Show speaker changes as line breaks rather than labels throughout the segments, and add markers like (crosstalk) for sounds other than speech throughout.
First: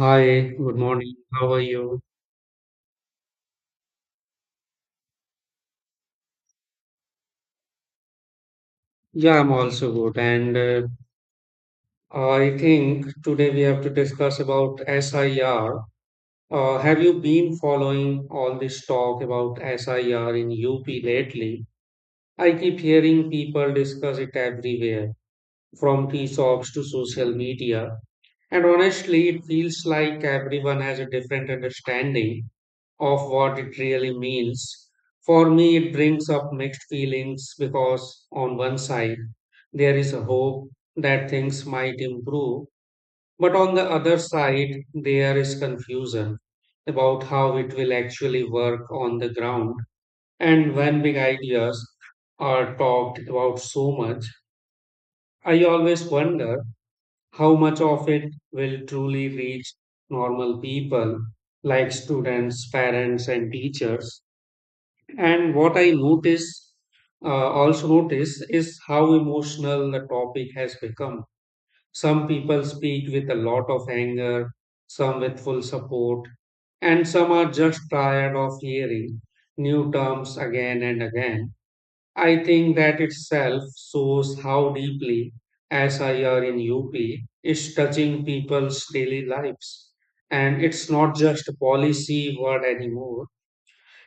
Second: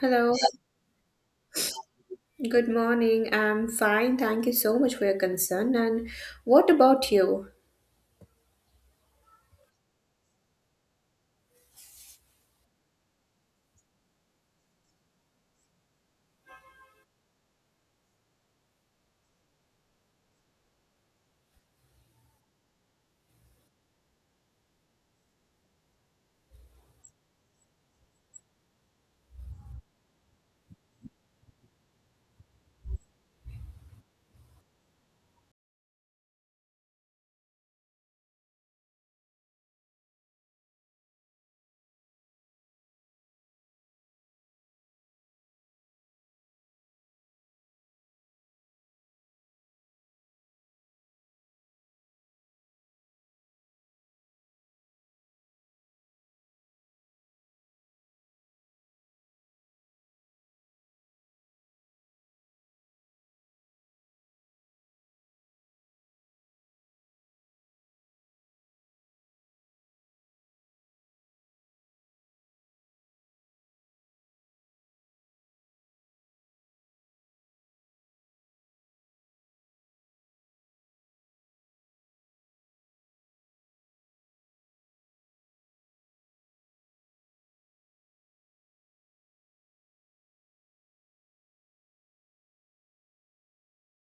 Hello,
good morning. How are you?
good morning. I'm fine. Thank you so much for your concern. And what about you?
Yeah, I'm also good. And I think today we have to discuss about SIR. Have you been following all this talk about SIR in UP lately? I keep hearing people discuss it everywhere, from tea shops to social media. And honestly, it feels like everyone has a different understanding of what it really means. For me, it brings up mixed feelings because, on one side, there is a hope that things might improve, but on the other side, there is confusion about how it will actually work on the ground. And when big ideas are talked about so much, I always wonder how much of it will truly reach normal people like students, parents, and teachers. And what I notice, is how emotional the topic has become. Some people speak with a lot of anger, some with full support, and some are just tired of hearing new terms again and again. I think that itself shows how deeply SIR in UP is touching people's daily lives. And it's not just a policy word anymore,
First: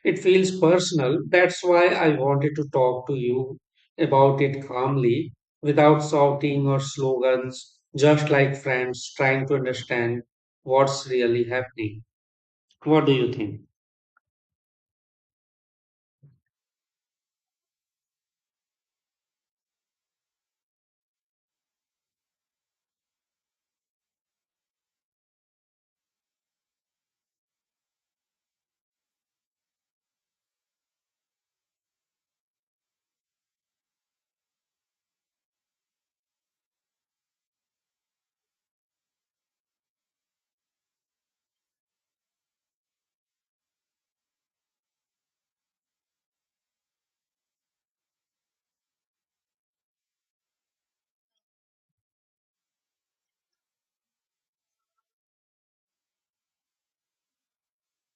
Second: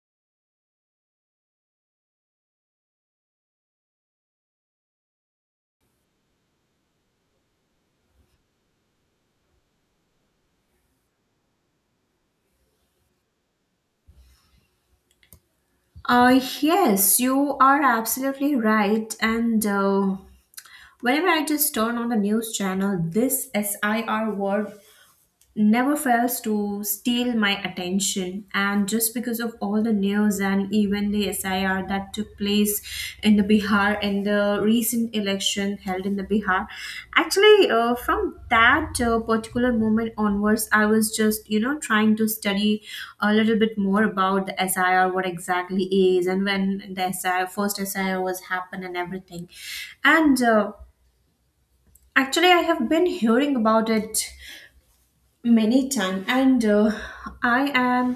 it feels personal. That's why I wanted to talk to you about it calmly, without shouting or slogans, just like friends trying to understand what's really happening. What do you think?
Yes, you are absolutely right. And whenever I just turn on the news channel, this SIR word never fails to steal my attention, and just because of all the news and even the SIR that took place in the Bihar in the recent election held in the Bihar actually, from that particular moment onwards I was just trying to study a little bit more about the SIR what exactly is, and when the SIR first SIR was happened and everything. And actually I have been hearing about it many time, and I am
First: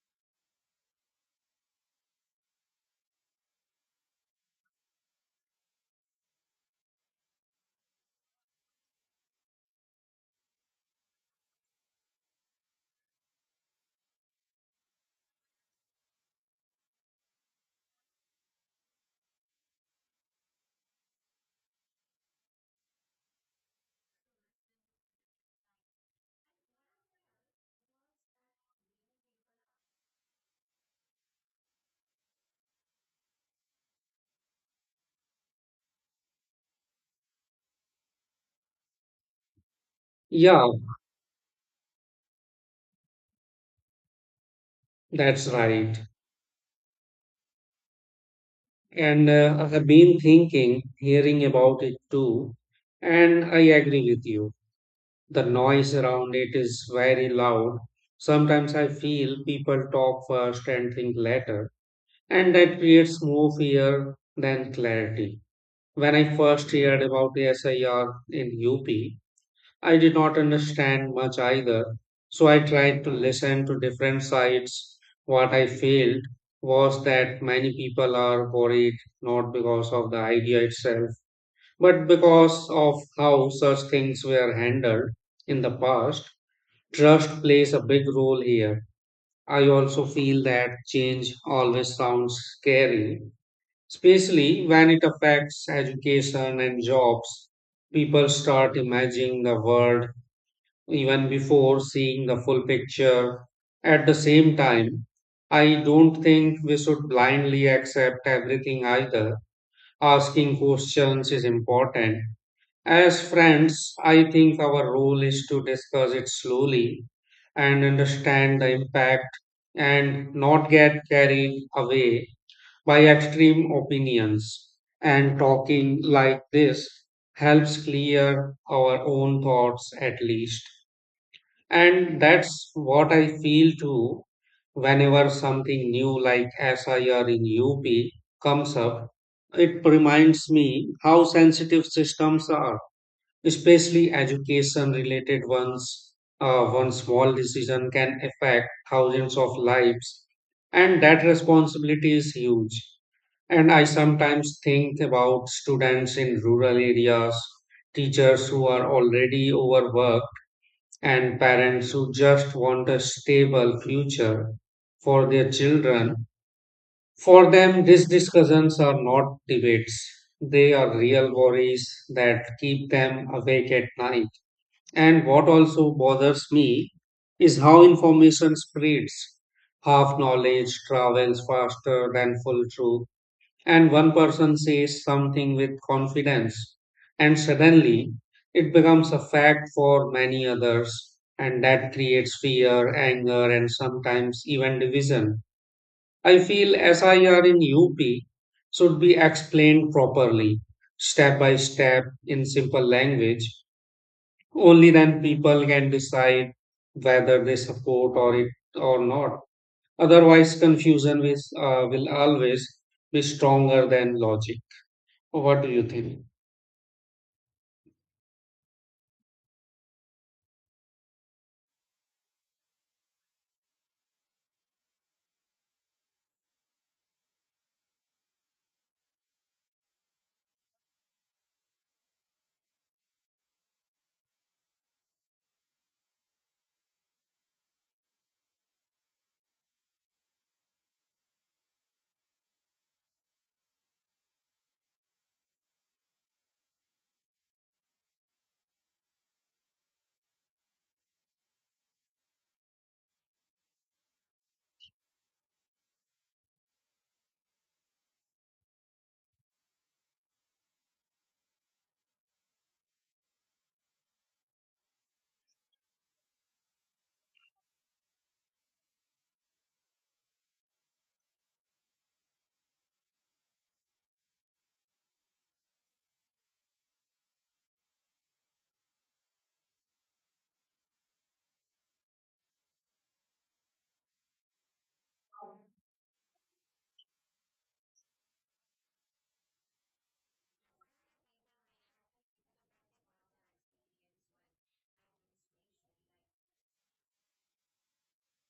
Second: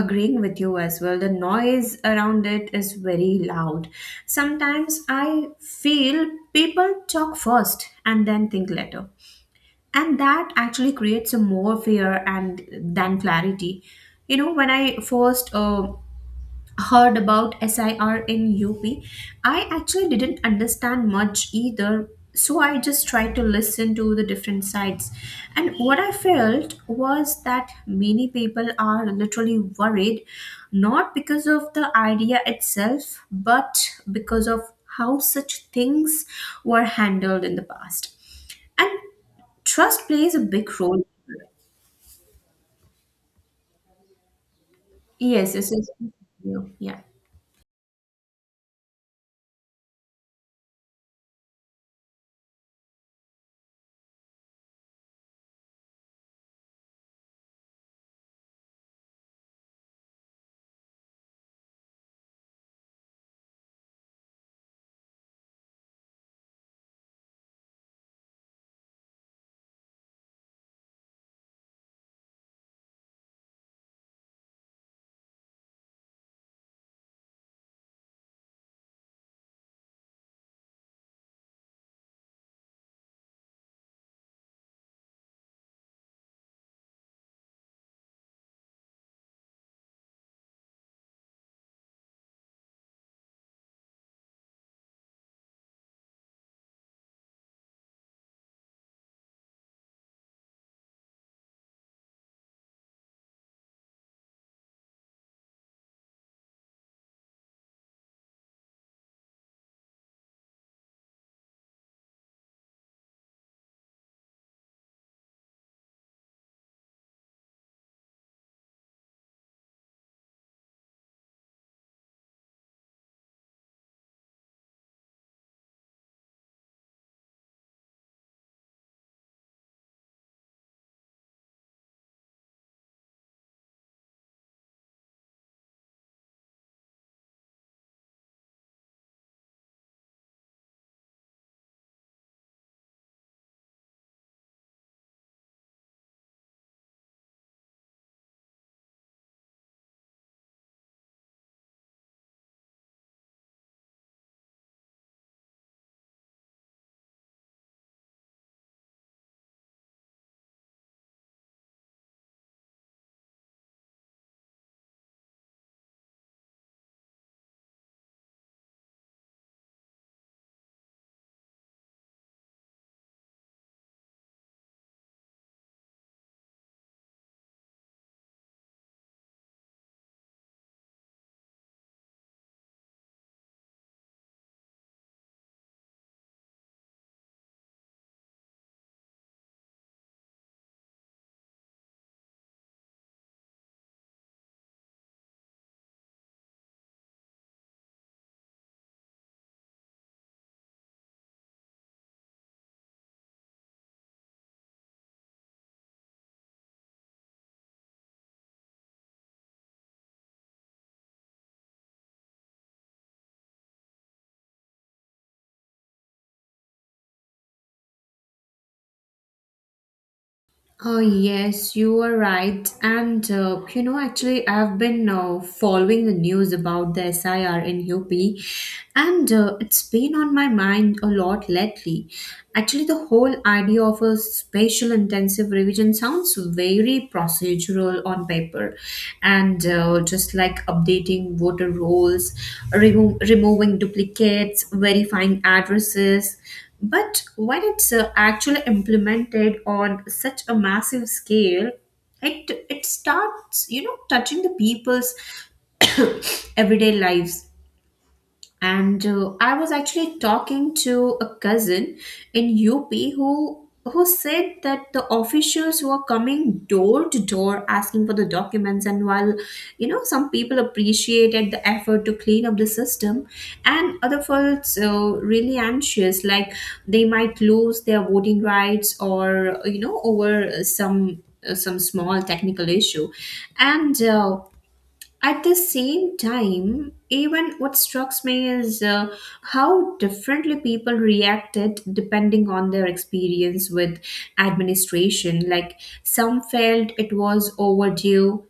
agreeing with you as well. The noise around it is very loud. Sometimes I feel people talk first and then think later, and that actually creates a more fear and than clarity. You know, when I first heard about SIR in UP, I actually didn't understand much either, so I just tried to listen to the different sides. And what I felt was that many people are literally worried, not because of the idea itself, but because of how such things were handled in the past. And trust plays a
Yeah,
big role.
that's
Yes, this is.
right.
Yeah.
And I have been thinking, hearing about it too, and I agree with you. The noise around it is very loud. Sometimes I feel people talk first and think later, and that creates more fear than clarity. When I first heard about the SIR in UP, I did not understand much either, so I tried to listen to different sides. What I failed was that many people are worried, not because of the idea itself, but because of how such things were handled in the past. Trust plays a big role here. I also feel that change always sounds scary, especially when it affects education and jobs. People start imagining the world even before seeing the full picture. At the same time, I don't think we should blindly accept everything either. Asking questions is important. As friends, I think our role is to discuss it slowly and understand the impact, and not get carried away by extreme opinions. And talking like this helps clear our own thoughts at least. And that's what I feel too whenever something new like SIR in UP comes up. It reminds me how sensitive systems are, especially education related ones. One small decision can affect thousands of lives, and that responsibility is huge. And I sometimes think about students in rural areas, teachers who are already overworked, and parents who just want a stable future for their children. For them, these discussions are not debates. They are real worries that keep them awake at night. And what also bothers me is how information spreads. Half knowledge travels faster than full truth, and one person says something with confidence and suddenly it becomes a fact for many others, and that creates fear, anger, and sometimes even division. I feel SIR in UP should be explained properly, step by step, in simple language. Only then people can decide whether they support or it or not. Otherwise confusion will always be stronger than logic. What do you think?
Oh, yes, you are right. And you know, actually, I've been following the news about the SIR in UP, and it's been on my mind a lot lately. Actually, the whole idea of a spatial intensive revision sounds very procedural on paper, and just like updating voter rolls, removing duplicates, verifying addresses. But when it's actually implemented on such a massive scale, it starts, you know, touching the people's (coughs) everyday lives. And I was actually talking to a cousin in UP who said that the officials were coming door to door asking for the documents. And while you know, some people appreciated the effort to clean up the system, and other felt so really anxious, like they might lose their voting rights or you know, over some small technical issue. And at the same time, even what struck me is how differently people reacted depending on their experience with administration. Like some felt it was overdue,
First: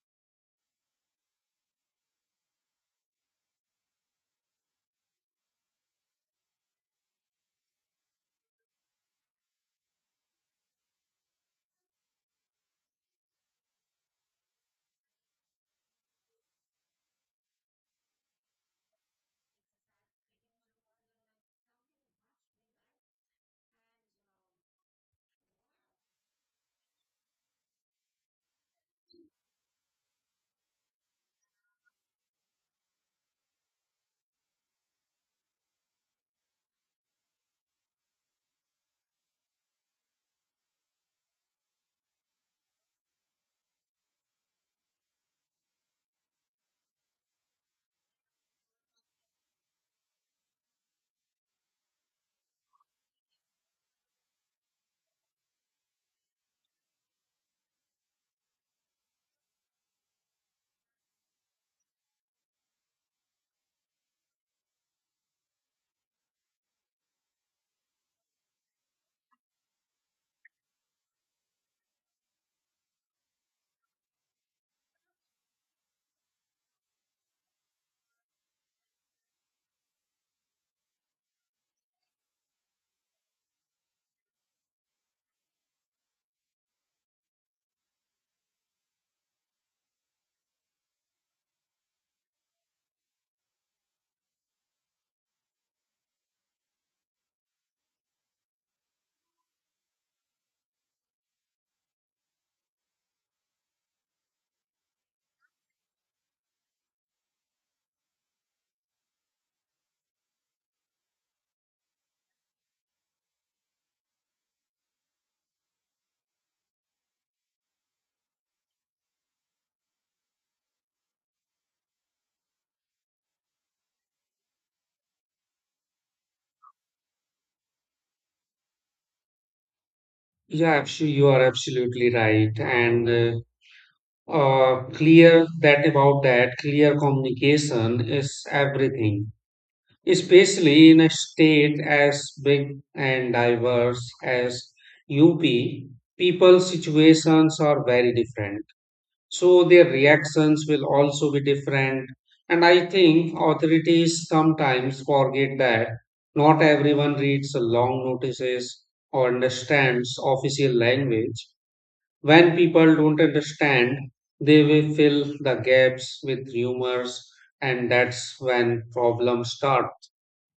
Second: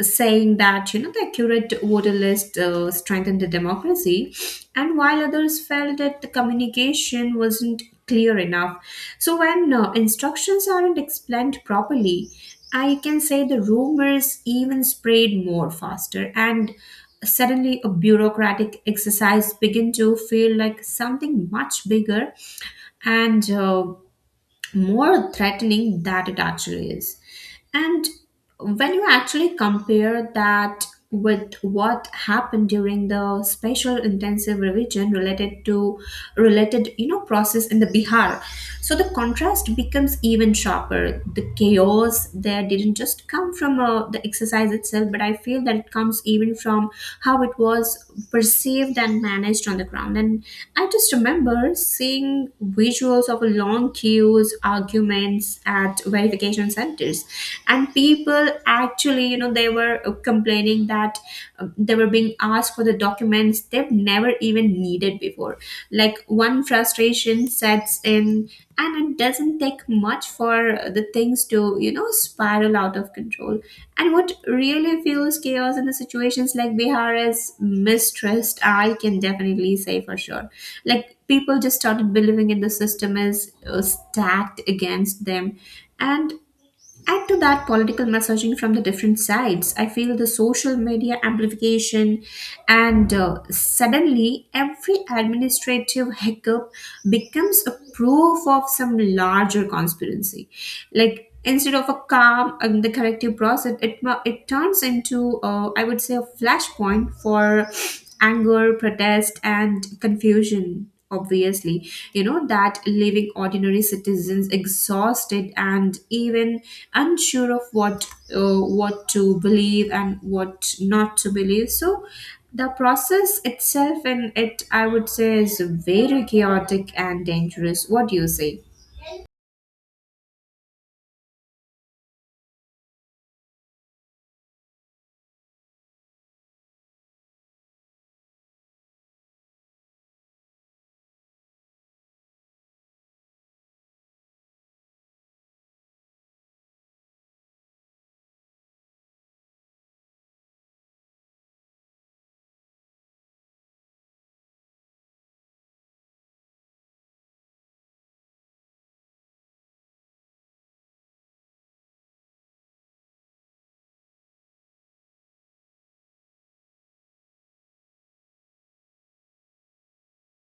saying that you know the accurate voter list strengthened the democracy, and while others felt that the communication wasn't clear enough. So when instructions aren't explained properly, I can say the rumors even spread more faster, and suddenly a bureaucratic exercise begin to feel like something much bigger and more threatening that it actually is. And when you actually compare that with what happened during the special intensive revision related to related you know process in the Bihar, so the contrast becomes even sharper. The chaos there didn't just come from the exercise itself, but I feel that it comes even from how it was perceived and managed on the ground. And I just remember seeing visuals of long queues, arguments at verification centers, and people actually, you know, they were complaining that they were being asked for the documents they've never even needed before. Like one frustration sets in, and it doesn't take much for the things to, you know, spiral out of control. And what really fuels chaos in the situations like Bihar is mistrust, I can definitely say for sure. Like people just started believing in the system is stacked against them. And add to that political messaging from the different sides. I feel the social media amplification, and suddenly every administrative hiccup becomes a proof of some larger conspiracy. Like instead of a calm and the corrective process, it turns into I would say a flashpoint for anger, protest and confusion obviously, you know, that leaving ordinary citizens exhausted and even unsure of what to believe and what not to believe. So the process itself, and it I would say is very chaotic and dangerous. What do you say?
Yeah, actually, you are absolutely right. And clear that about that, clear communication is everything, especially in a state as big and diverse as UP. People's situations are very different, so their reactions will also be different, and I think authorities sometimes forget that not everyone reads long notices or understands official language. When people don't understand, they will fill the gaps with rumors, and that's when problems start.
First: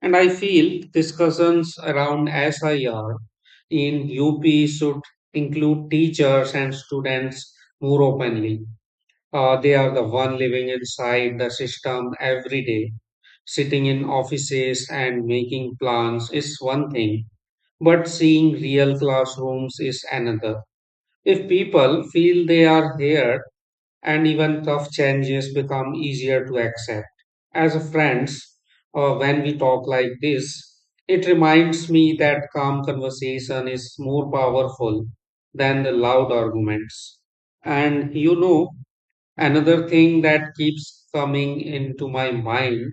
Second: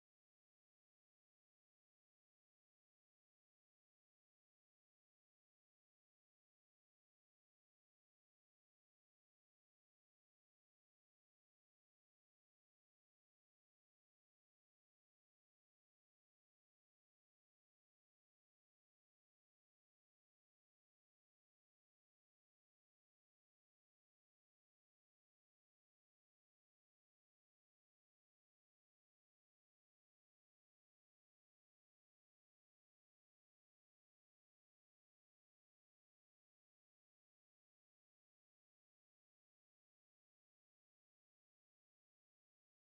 And I feel discussions around SIR in UP should include teachers and students more openly. They are the one living inside the system every day. Sitting in offices and making plans is one thing, but seeing real classrooms is another. If people feel they are heard, and even tough changes become easier to accept. As a friends, when we talk like this, it reminds me that calm conversation is more powerful than the loud arguments. And you know, another thing that keeps coming into my mind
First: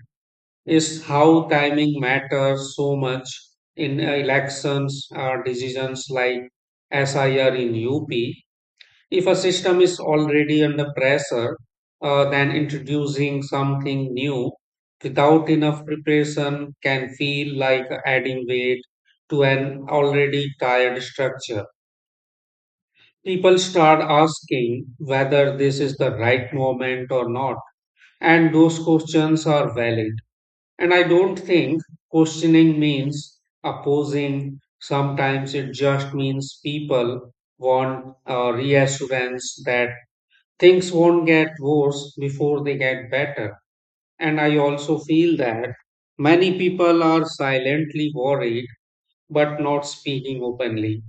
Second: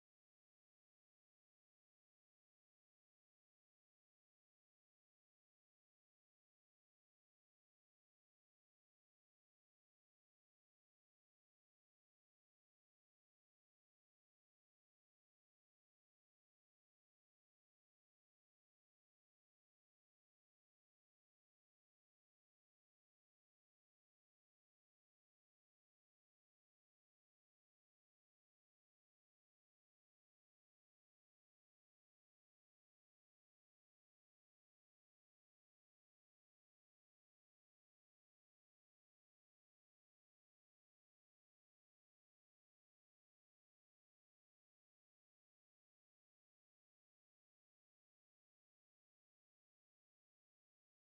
is how timing matters so much in elections or decisions like SIR in UP. If a system is already under pressure, then introducing something new without enough preparation can feel like adding weight to an already tired structure. People start asking whether this is the right moment or not, and those questions are valid. And I don't think questioning means opposing. Sometimes it just means people want a reassurance that things won't get worse before they get better. And I also feel that many people are silently worried but not speaking openly.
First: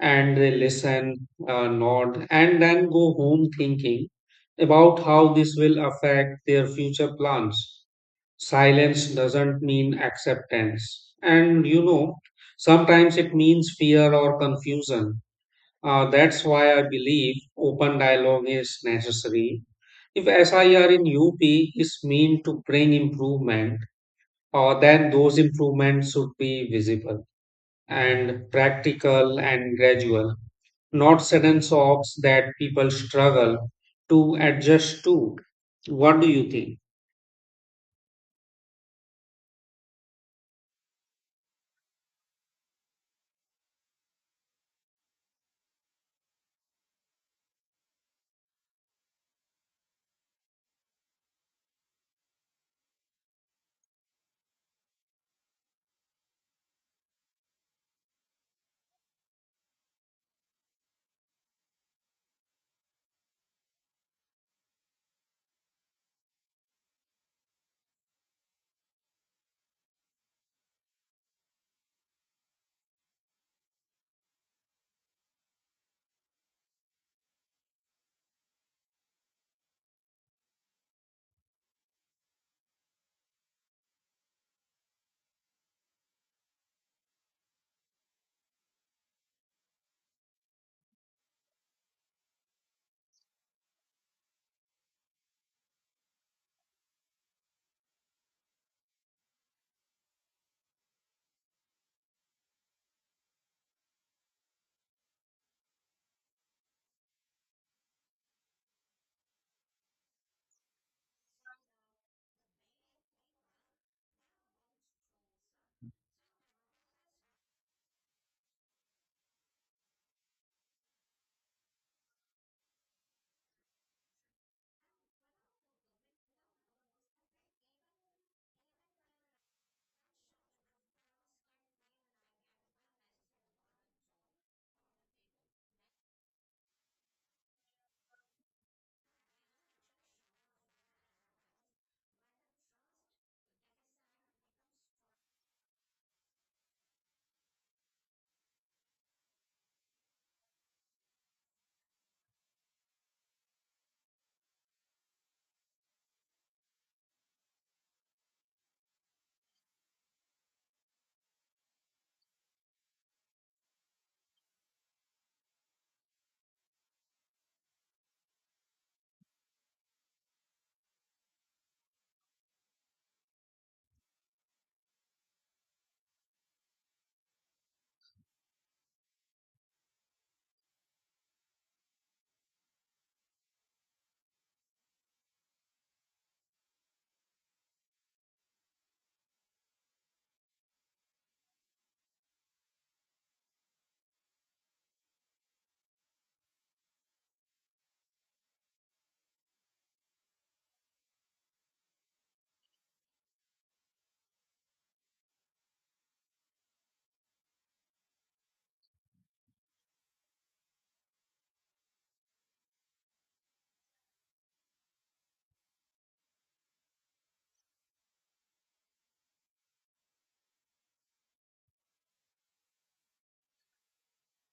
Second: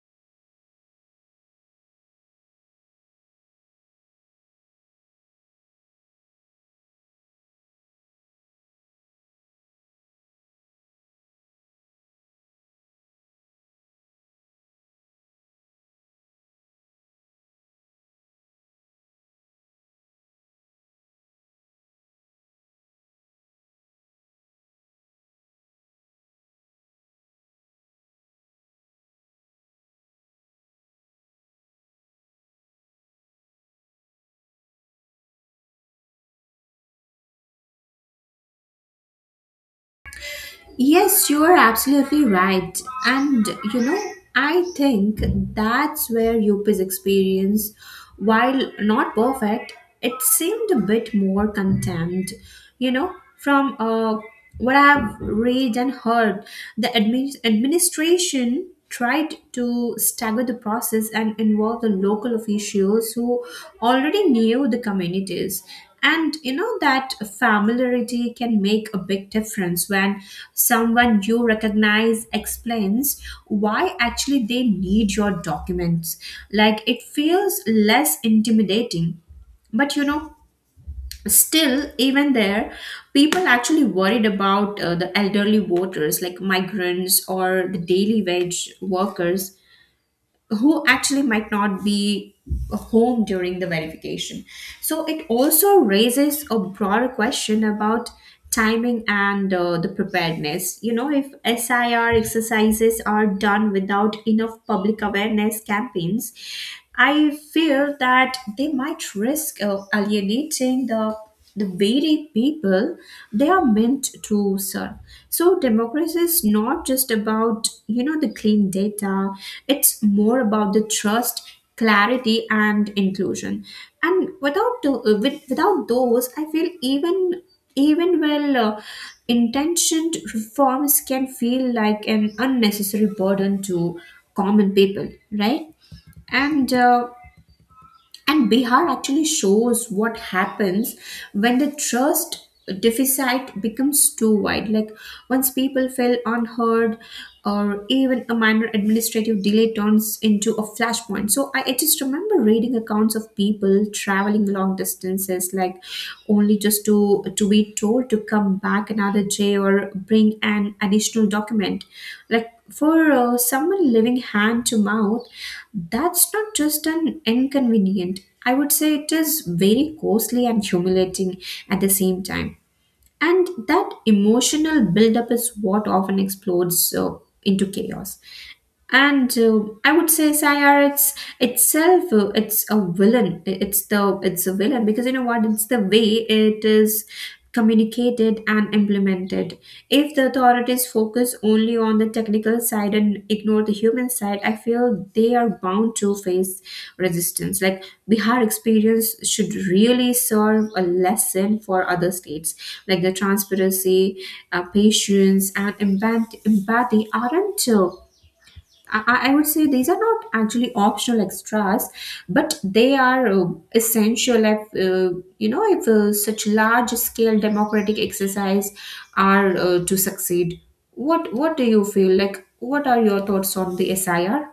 And they listen, nod, and then go home thinking about how this will affect their future plans. Silence doesn't mean acceptance. And you know, sometimes it means fear or confusion. That's why I believe open dialogue is necessary. If SIR in UP is meant to bring improvement, then those improvements should be visible and practical and gradual, not sudden shocks that people struggle to adjust to. What do you think?
Yes, you are absolutely right. And you know, I think that's where UP's experience, while not perfect, it seemed a bit more contained. You know, from what I've read and heard, the administration tried to stagger the process and involve the local officials who already knew the communities. And you know that familiarity can make a big difference when someone you recognize explains why actually they need your documents. Like it feels less intimidating. But you know, still, even there, people actually worried about the elderly voters like migrants or the daily wage workers who actually might not be home during the verification. So it also raises a broader question about timing and the preparedness. You know, if SIR exercises are done without enough public awareness campaigns, I fear that they might risk alienating the very people they are meant to serve. So democracy is not just about you know the clean data, it's more about the trust, clarity and inclusion. And without the, without those I feel even well intentioned reforms can feel like an unnecessary burden to common people, right? And uh, and Bihar actually shows what happens when the trust deficit becomes too wide. Like once people feel unheard, or even a minor administrative delay turns into a flashpoint. So I just remember reading accounts of people traveling long distances, it's like only just to be told to come back another day or bring an additional document. Like for someone living hand to mouth, that's not just an inconvenient, I would say it is very costly and humiliating at the same time. And that emotional buildup is what often explodes into chaos. And I would say sayar it's itself it's a villain. It's the it's a villain because you know what, it's the way it is communicated and implemented. If the authorities focus only on the technical side and ignore the human side, I feel they are bound to face resistance. Like Bihar experience should really serve a lesson for other states. Like the transparency, patience and empathy aren't I would say these are not actually optional extras, but they are essential. If such large scale democratic exercise are to succeed, what do you feel like? What are your thoughts on the SIR?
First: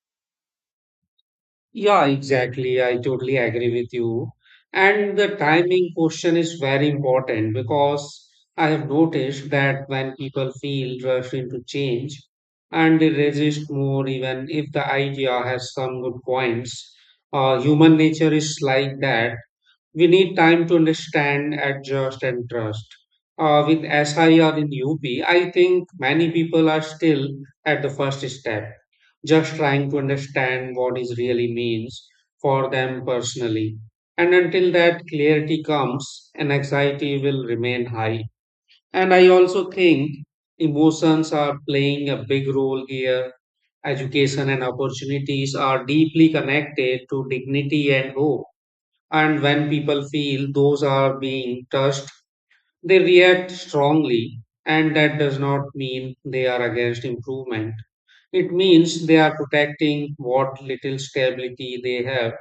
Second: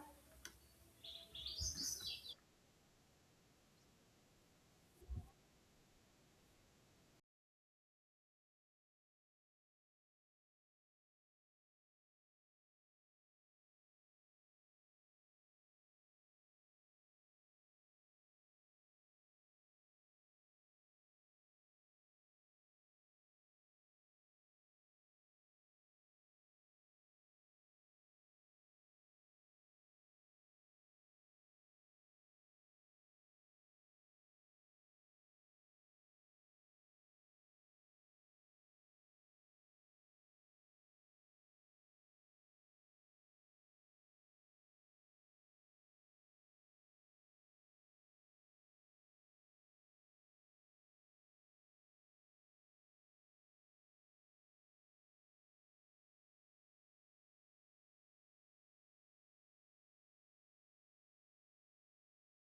Yeah, exactly. I totally agree with you. And the timing question is very important, because I have noticed that when people feel rushed into change and they resist more, even if the idea has some good points. Human nature is like that, we need time to understand, adjust, and trust. With SI or in UP, I think many people are still at the first step, just trying to understand what is really means for them personally. And until that clarity comes, an anxiety will remain high. And I also think emotions are playing a big role here. Education and opportunities are deeply connected to dignity and hope, and when people feel those are being touched, they react strongly. And that does not mean they are against improvement. It means they are protecting what little stability they have.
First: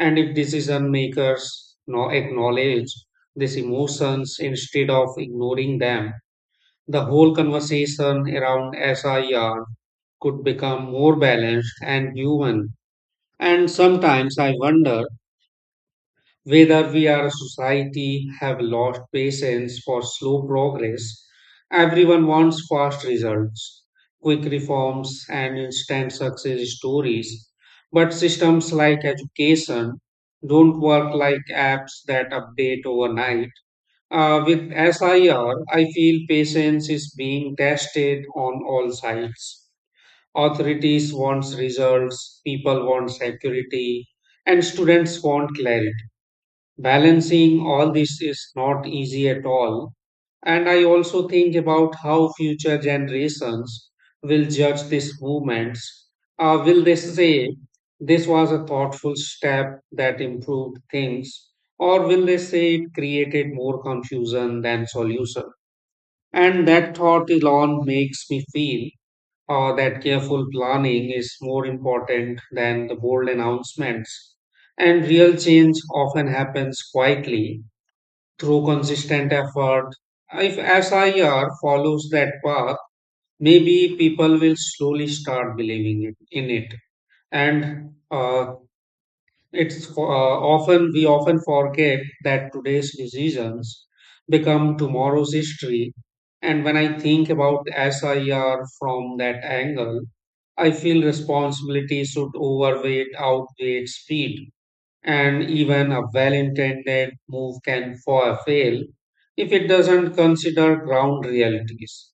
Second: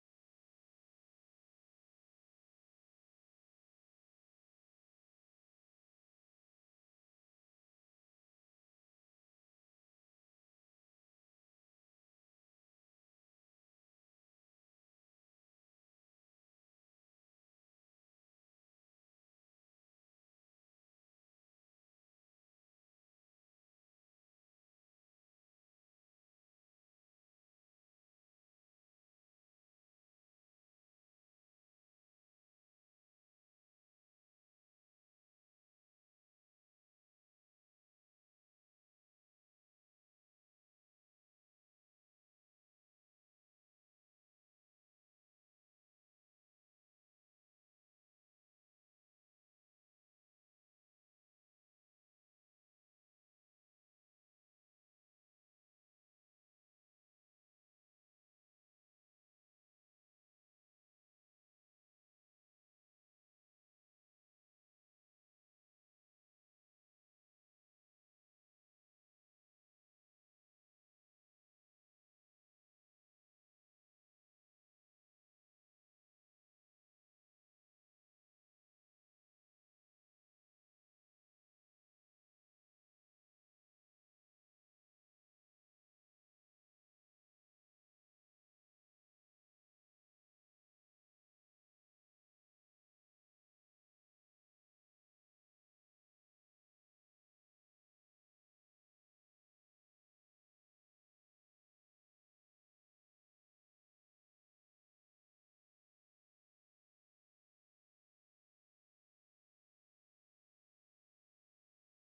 And if decision makers acknowledge these emotions instead of ignoring them, the whole conversation around SIR could become more balanced and human. And sometimes I wonder whether we are a society have lost patience for slow progress. Everyone wants fast results, quick reforms, and instant success stories, but systems like education don't work like apps that update overnight. With SIR, I R, I feel patience is being tested on all sides. Authorities want results, people want security, and students want clarity. Balancing all this is not easy at all. And I also think about how future generations will judge these movements. Will they say this was a thoughtful step that improved things? Or will they say it created more confusion than solution? And that thought alone makes me feel that careful planning is more important than the bold announcements. And real change often happens quietly through consistent effort. If SIR follows that path, maybe people will slowly start believing in it. And it's often we often forget that today's decisions become tomorrow's history. And when I think about SIR from that angle, I feel responsibility should outweigh speed. And even a well intended move can fail if it doesn't consider ground realities.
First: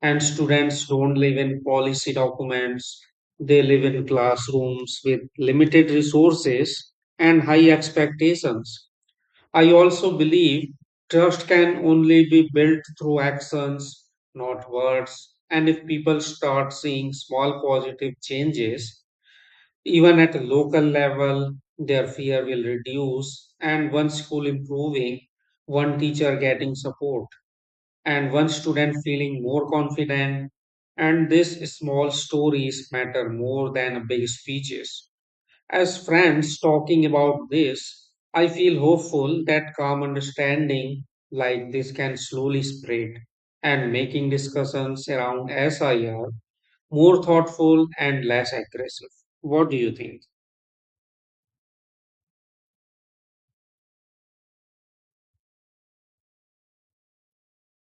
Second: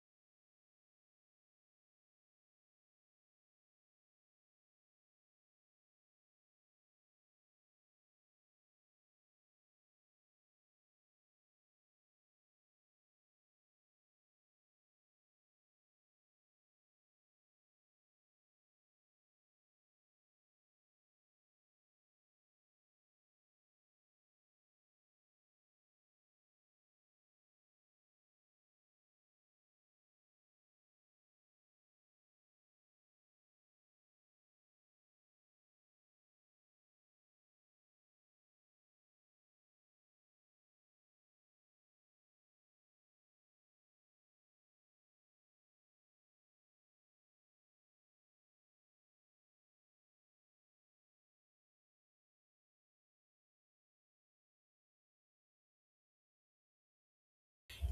And students don't live in policy documents, they live in classrooms with limited resources and high expectations. I also believe trust can only be built through actions, not words. And if people start seeing small positive changes, even at a local level, their fear will reduce. And one school improving, one teacher getting support, and one student feeling more confident. And these small stories matter more than big speeches. As friends talking about this, I feel hopeful that calm understanding like this can slowly spread, and making discussions around SIR more thoughtful and less aggressive. What do you think?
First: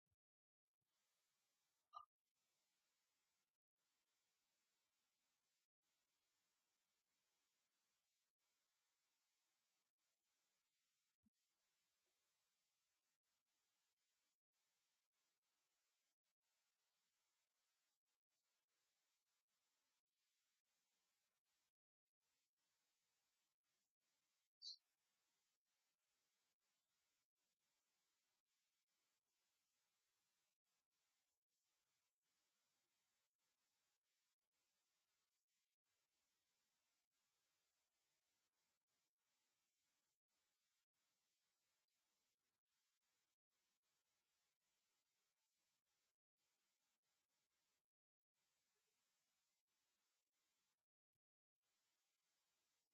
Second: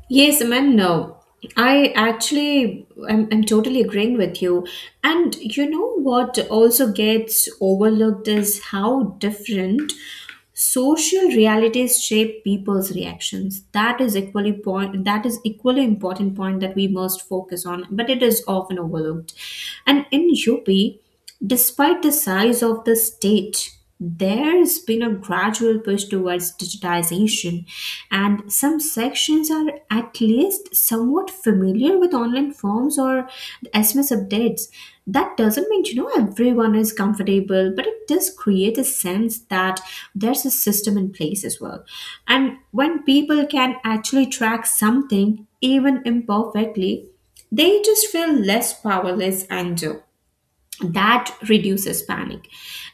Yes, I mean, no. I actually, I'm totally agreeing with you. And you know what also gets overlooked is how different social realities shape people's reactions. That is equally point that is equally important point that we must focus on, but it is often overlooked. And in UP, despite the size of the state, there has been a gradual push towards digitization, and some sections are at least somewhat familiar with online forms or SMS updates. That doesn't mean you know everyone is comfortable, but it does create a sense that there's a system in place as well. And when people can actually track something, even imperfectly, they just feel less powerless, and that reduces panic.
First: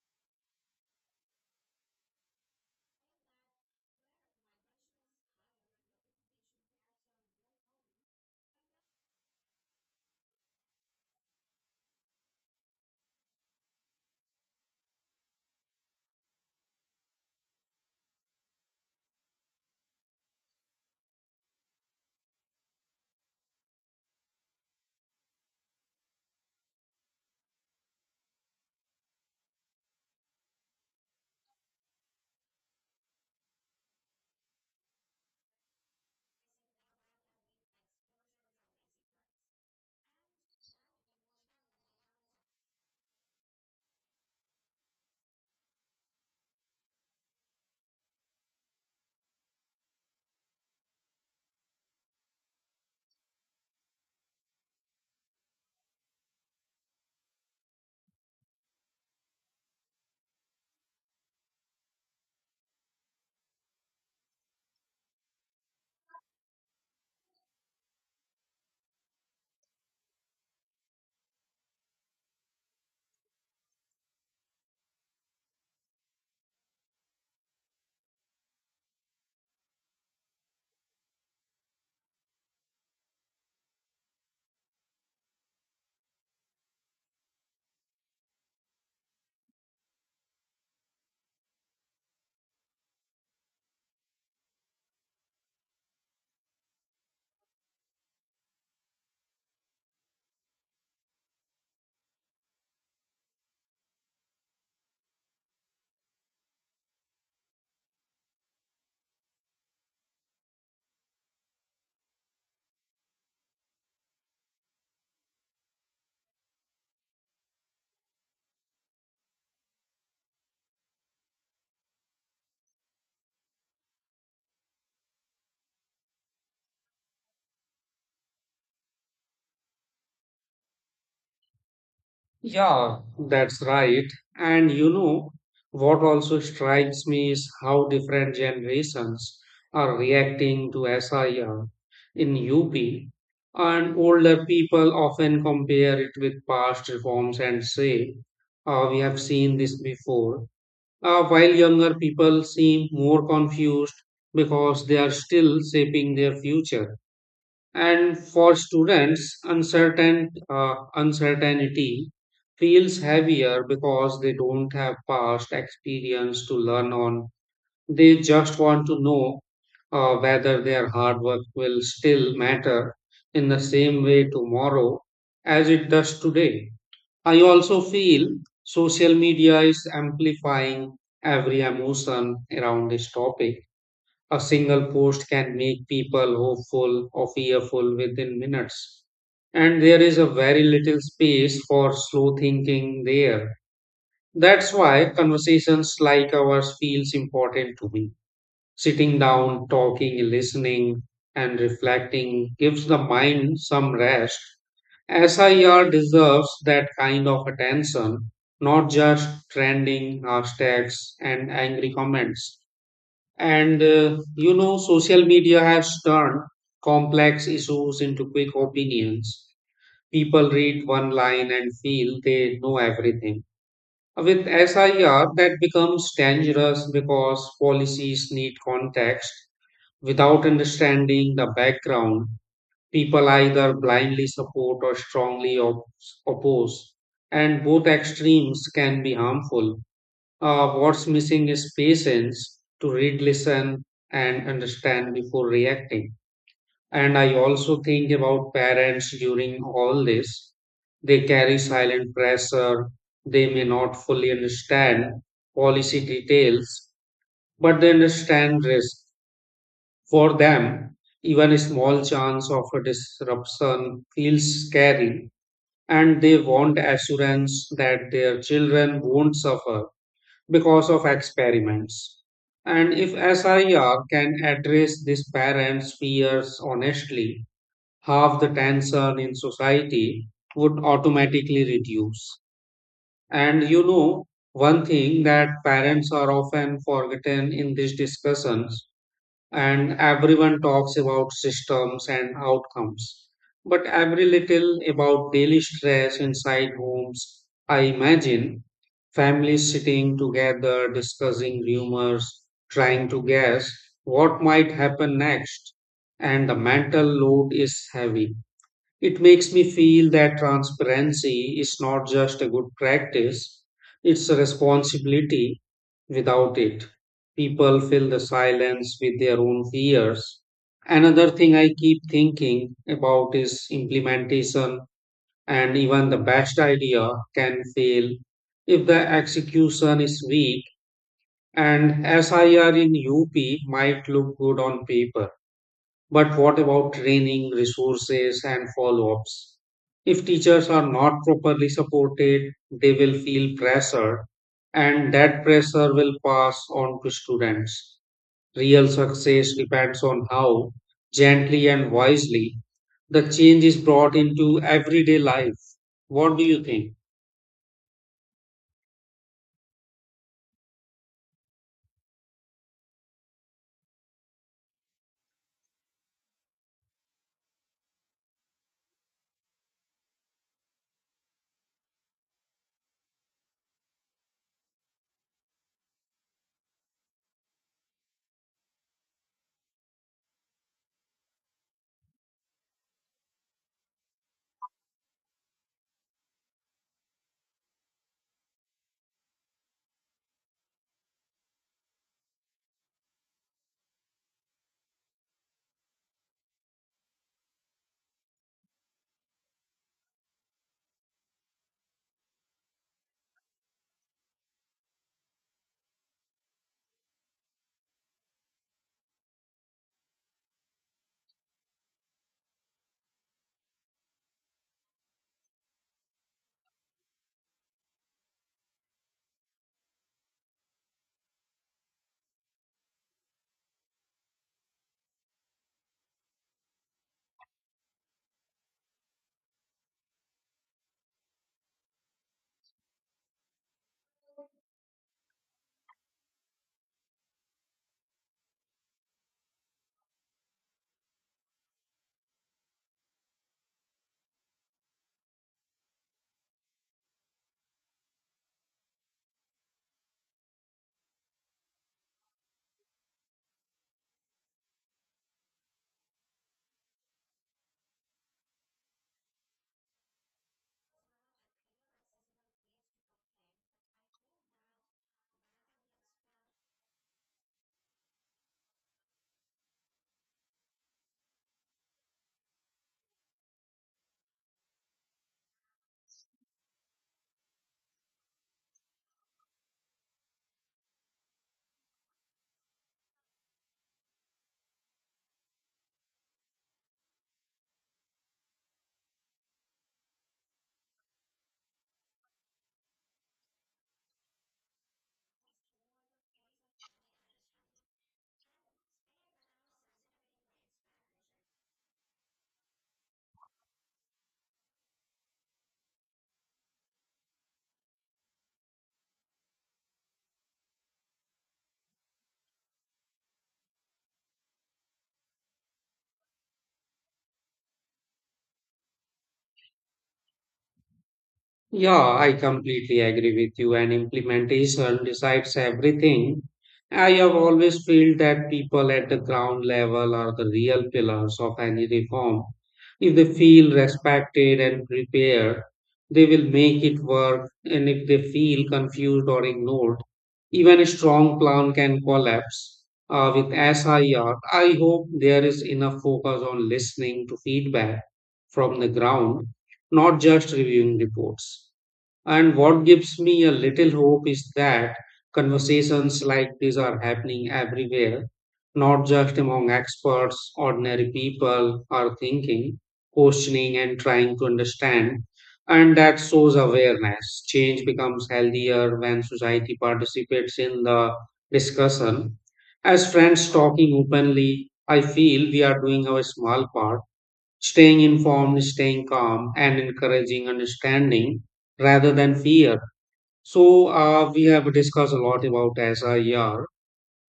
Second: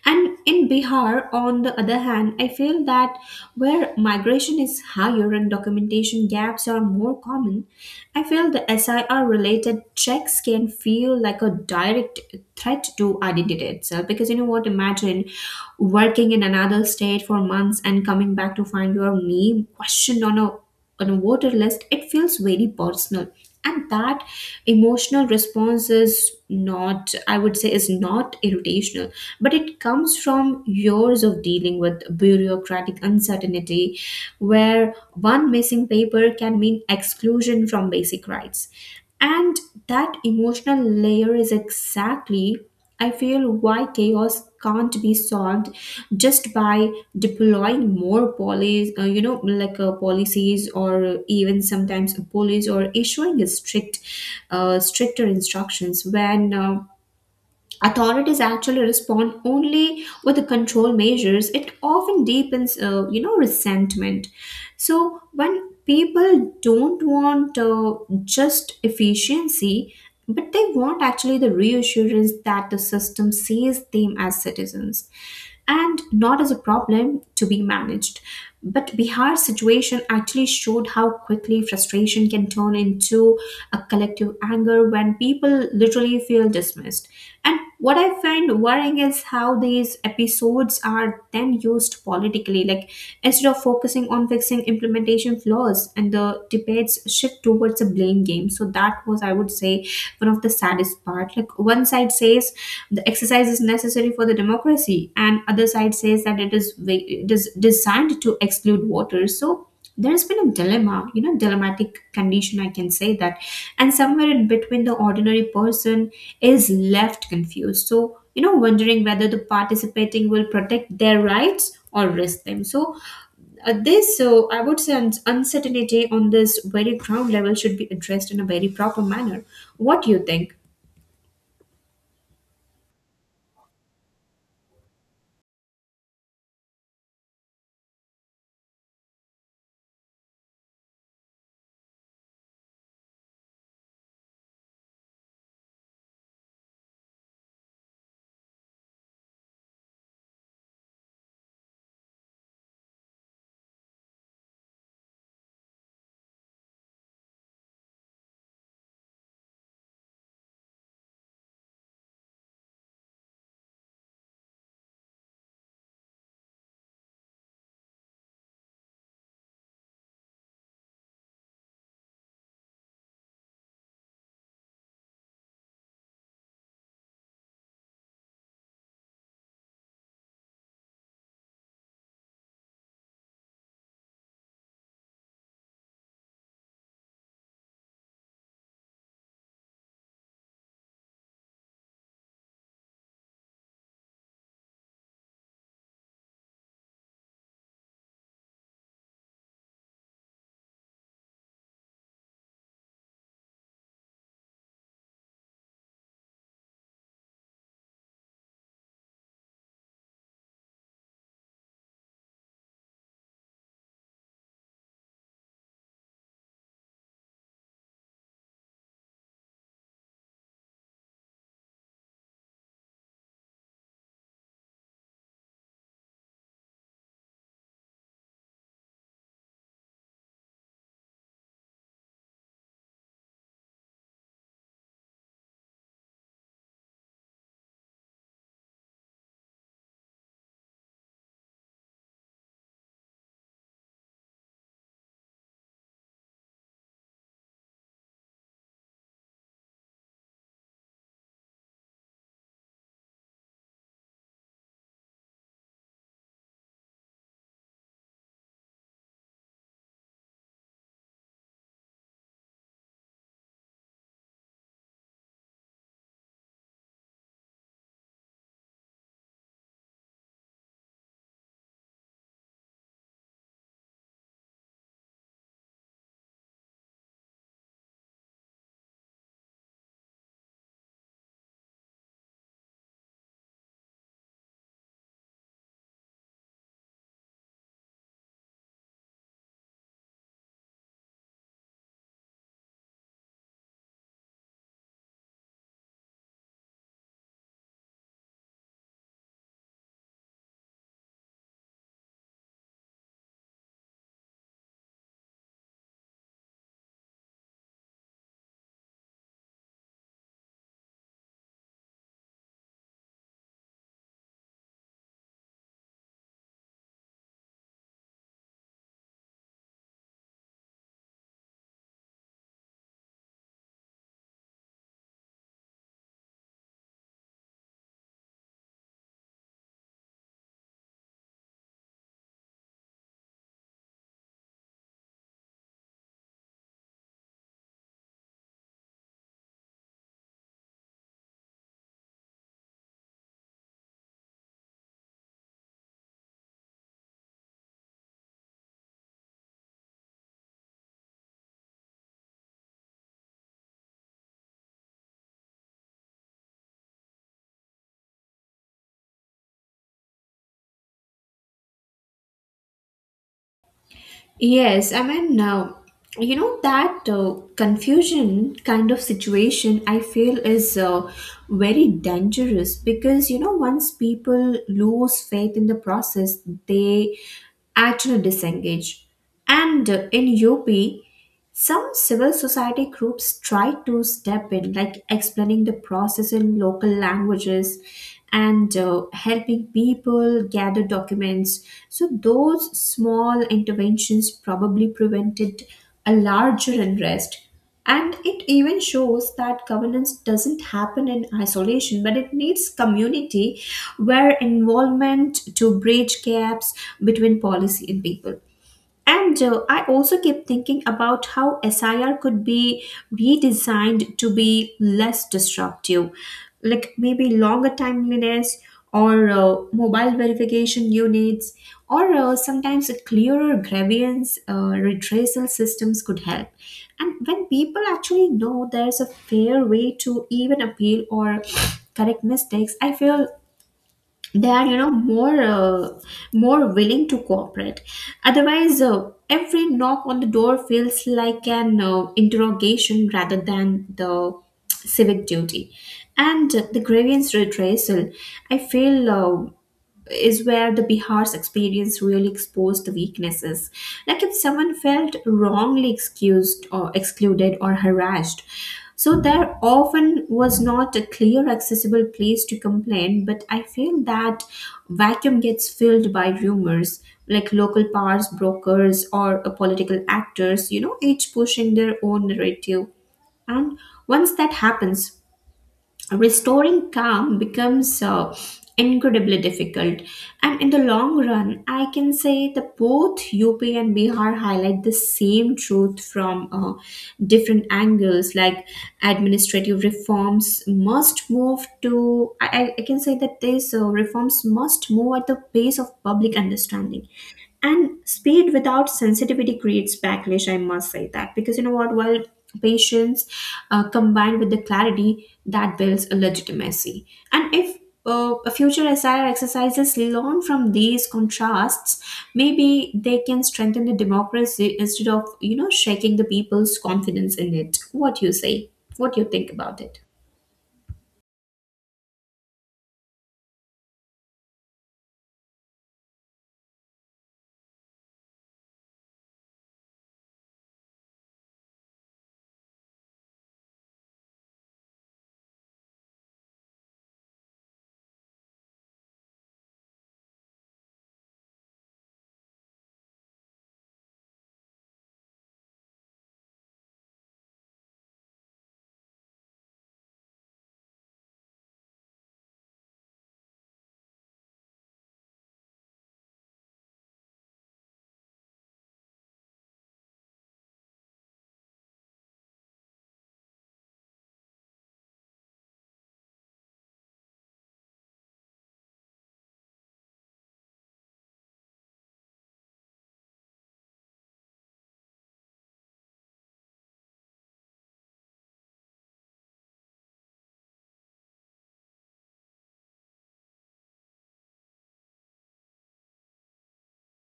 And in Bihar, on the other hand, I feel that where migration is higher and documentation gaps are more common, I feel the SIR related checks can feel like a direct threat to identity itself. Because you know what, imagine working in another state for months and coming back to find your name questioned on a voter list, it feels very personal. And that emotional response is not, I would say, is not irritational, but it comes from years of dealing with bureaucratic uncertainty, where one missing paper can mean exclusion from basic rights. And that emotional layer is exactly, I feel, why chaos can't be solved just by deploying more police, like policies, or even sometimes police, or issuing strict, stricter instructions when. Authorities actually respond only with control measures, it often deepens resentment. So when people don't want just efficiency, but they want actually the reassurance that the system sees them as citizens and not as a problem to be managed. But Bihar's situation actually showed how quickly frustration can turn into a collective anger when people literally feel dismissed. And what I find worrying is how these episodes are then used politically. Like instead of focusing on fixing implementation flaws, and the debates shift towards a blame game. So that was, I would say, one of the saddest part. Like one side says the exercise is necessary for the democracy, and other side says that it is it is designed to exclude voters. So there has been a dilemma, you know, dilemmatic condition, I can say that. And somewhere in between, the ordinary person is left confused. So you know, wondering whether the participating will protect their rights or risk them. So I would say, uncertainty on this very ground level should be addressed in a very proper manner. What do you think?
Yeah, that's right. And you know, what also strikes me is how different generations are reacting to SIR in UP. And older people often compare it with past reforms and say, "Ah, we have seen this before." While younger people seem more confused because they are still shaping their future. And for students, uncertainty feels heavier because they don't have past experience to learn on. They just want to know whether their hard work will still matter in the same way tomorrow as it does today. I also feel social media is amplifying every emotion around this topic. A single post can make people hopeful or fearful within minutes. And there is a very little space for slow thinking there. That's why conversations like ours feels important to me. Sitting down, talking, listening, and reflecting gives the mind some rest. SIR deserves that kind of attention, not just trending hashtags and angry comments. And you know, social media has turned complex issues into quick opinions. People read one line and feel they know everything. With SIR, that becomes dangerous because policies need context. Without understanding the background, people either blindly support or strongly oppose, and both extremes can be harmful. What's missing is patience to read, listen, and understand before reacting. And I also think about parents during all this. They carry silent pressure. They may not fully understand policy details, but they understand risk. For them, even a small chance of a disruption feels scary, and they want assurance that their children won't suffer because of experiments. And if SIR can address these parents' fears honestly, half the tension in society would automatically reduce. And you know, one thing that parents are often forgotten in these discussions, and everyone talks about systems and outcomes, but every little about daily stress inside homes. I imagine families sitting together, discussing rumors, trying to guess what might happen next, and the mental load is heavy. It makes me feel that transparency is not just a good practice, it's a responsibility. Without it, people fill the silence with their own fears. Another thing I keep thinking about is implementation, and even the best idea can fail if the execution is weak, and SIR in UP might look good on paper, but what about training, resources, and follow ups? If teachers are not properly supported, they will feel pressure, and that pressure will pass on to students. Real success depends on how gently and wisely the change is brought into everyday life. What do you think?
Yes, I mean, uh, you know, that confusion kind of situation I feel is very dangerous, because, you know, once people lose faith in the process, they actually disengage. And in UP, some civil society groups try to step in, like explaining the process in local languages and helping people gather documents. So those small interventions probably prevented a larger unrest. And it even shows that governance doesn't happen in isolation, but it needs community where involvement to bridge gaps between policy and people. And I also keep thinking about how SIR could be redesigned to be less disruptive, like maybe longer timeliness or mobile verification units, or sometimes a clearer grievance retracing systems could help. And when people actually know there's a fair way to even appeal or correct mistakes, I feel they are you know more willing to cooperate. Otherwise every knock on the door feels like an interrogation rather than the civic duty. And the grievance redressal I feel is where the Bihar's experience really exposed the weaknesses. Like if someone felt wrongly excused or excluded or harassed. So there often was not a clear accessible place to complain, but I feel that vacuum gets filled by rumors, like local powers brokers or political actors, you know, each pushing their own narrative. And once that happens, restoring calm becomes incredibly difficult. And in the long run, I can say that both UP and Bihar highlight the same truth from different angles. Like administrative reforms must move to I can say that these reforms must move at the pace of public understanding, and speed without sensitivity creates backlash, I must say that. Because you know what, while patience combined with the clarity that builds a legitimacy. And if a future SIR exercises learn from these contrasts, maybe they can strengthen the democracy instead of you know shaking the people's confidence in it. What do you say? What do you think about it?
Yeah, I completely agree with you, and implementation decides everything. I have always felt that people at the ground level are the real pillars of any reform. If they feel respected and prepared, they will make it work, and if they feel confused or ignored, even a strong plan can collapse. With SIR, I R, I hope there is enough focus on listening to feedback from the ground, not just reviewing reports. And what gives me a little hope is that conversations like these are happening everywhere, not just among experts, ordinary people are thinking, questioning, and trying to understand. And that shows awareness. Change becomes healthier when society participates in the discussion. As friends talking openly, I feel we are doing our small part, staying informed, staying calm, and encouraging understanding rather than fear. So, we have discussed a lot about SIR.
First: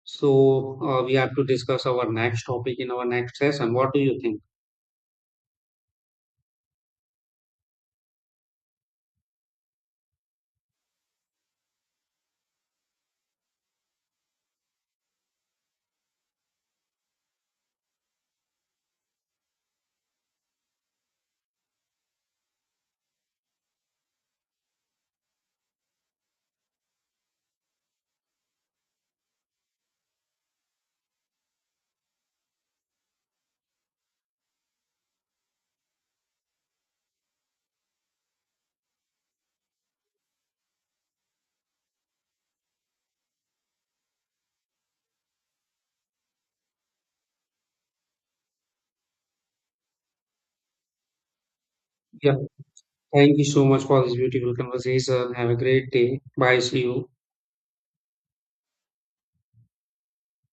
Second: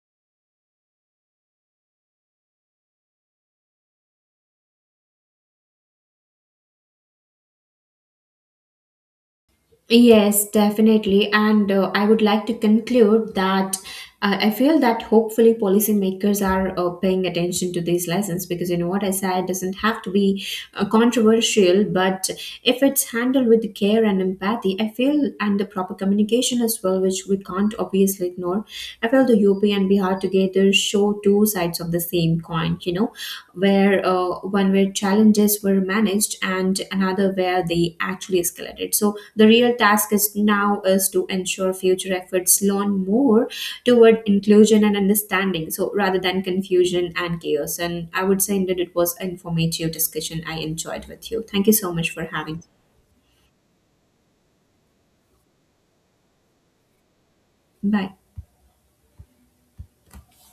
So, we have to discuss our next topic in our next session. What do you think?
Yes, definitely. And I would like to conclude that I feel that hopefully policymakers are paying attention to these lessons, because you know what I said doesn't have to be controversial. But if it's handled with care and empathy, I feel, and the proper communication as well, which we can't obviously ignore, I feel the UP and Bihar together show two sides of the same coin, you know, where one where challenges were managed and another where they actually escalated. So the real task is now is to ensure future efforts lean more toward inclusion and understanding, so rather than confusion and chaos. And I would say that it was an informative discussion I enjoyed with you. Thank you so much for
Yeah.
having.
Thank you so much for this beautiful conversation. Have a great day. Bye. See you.
Bye.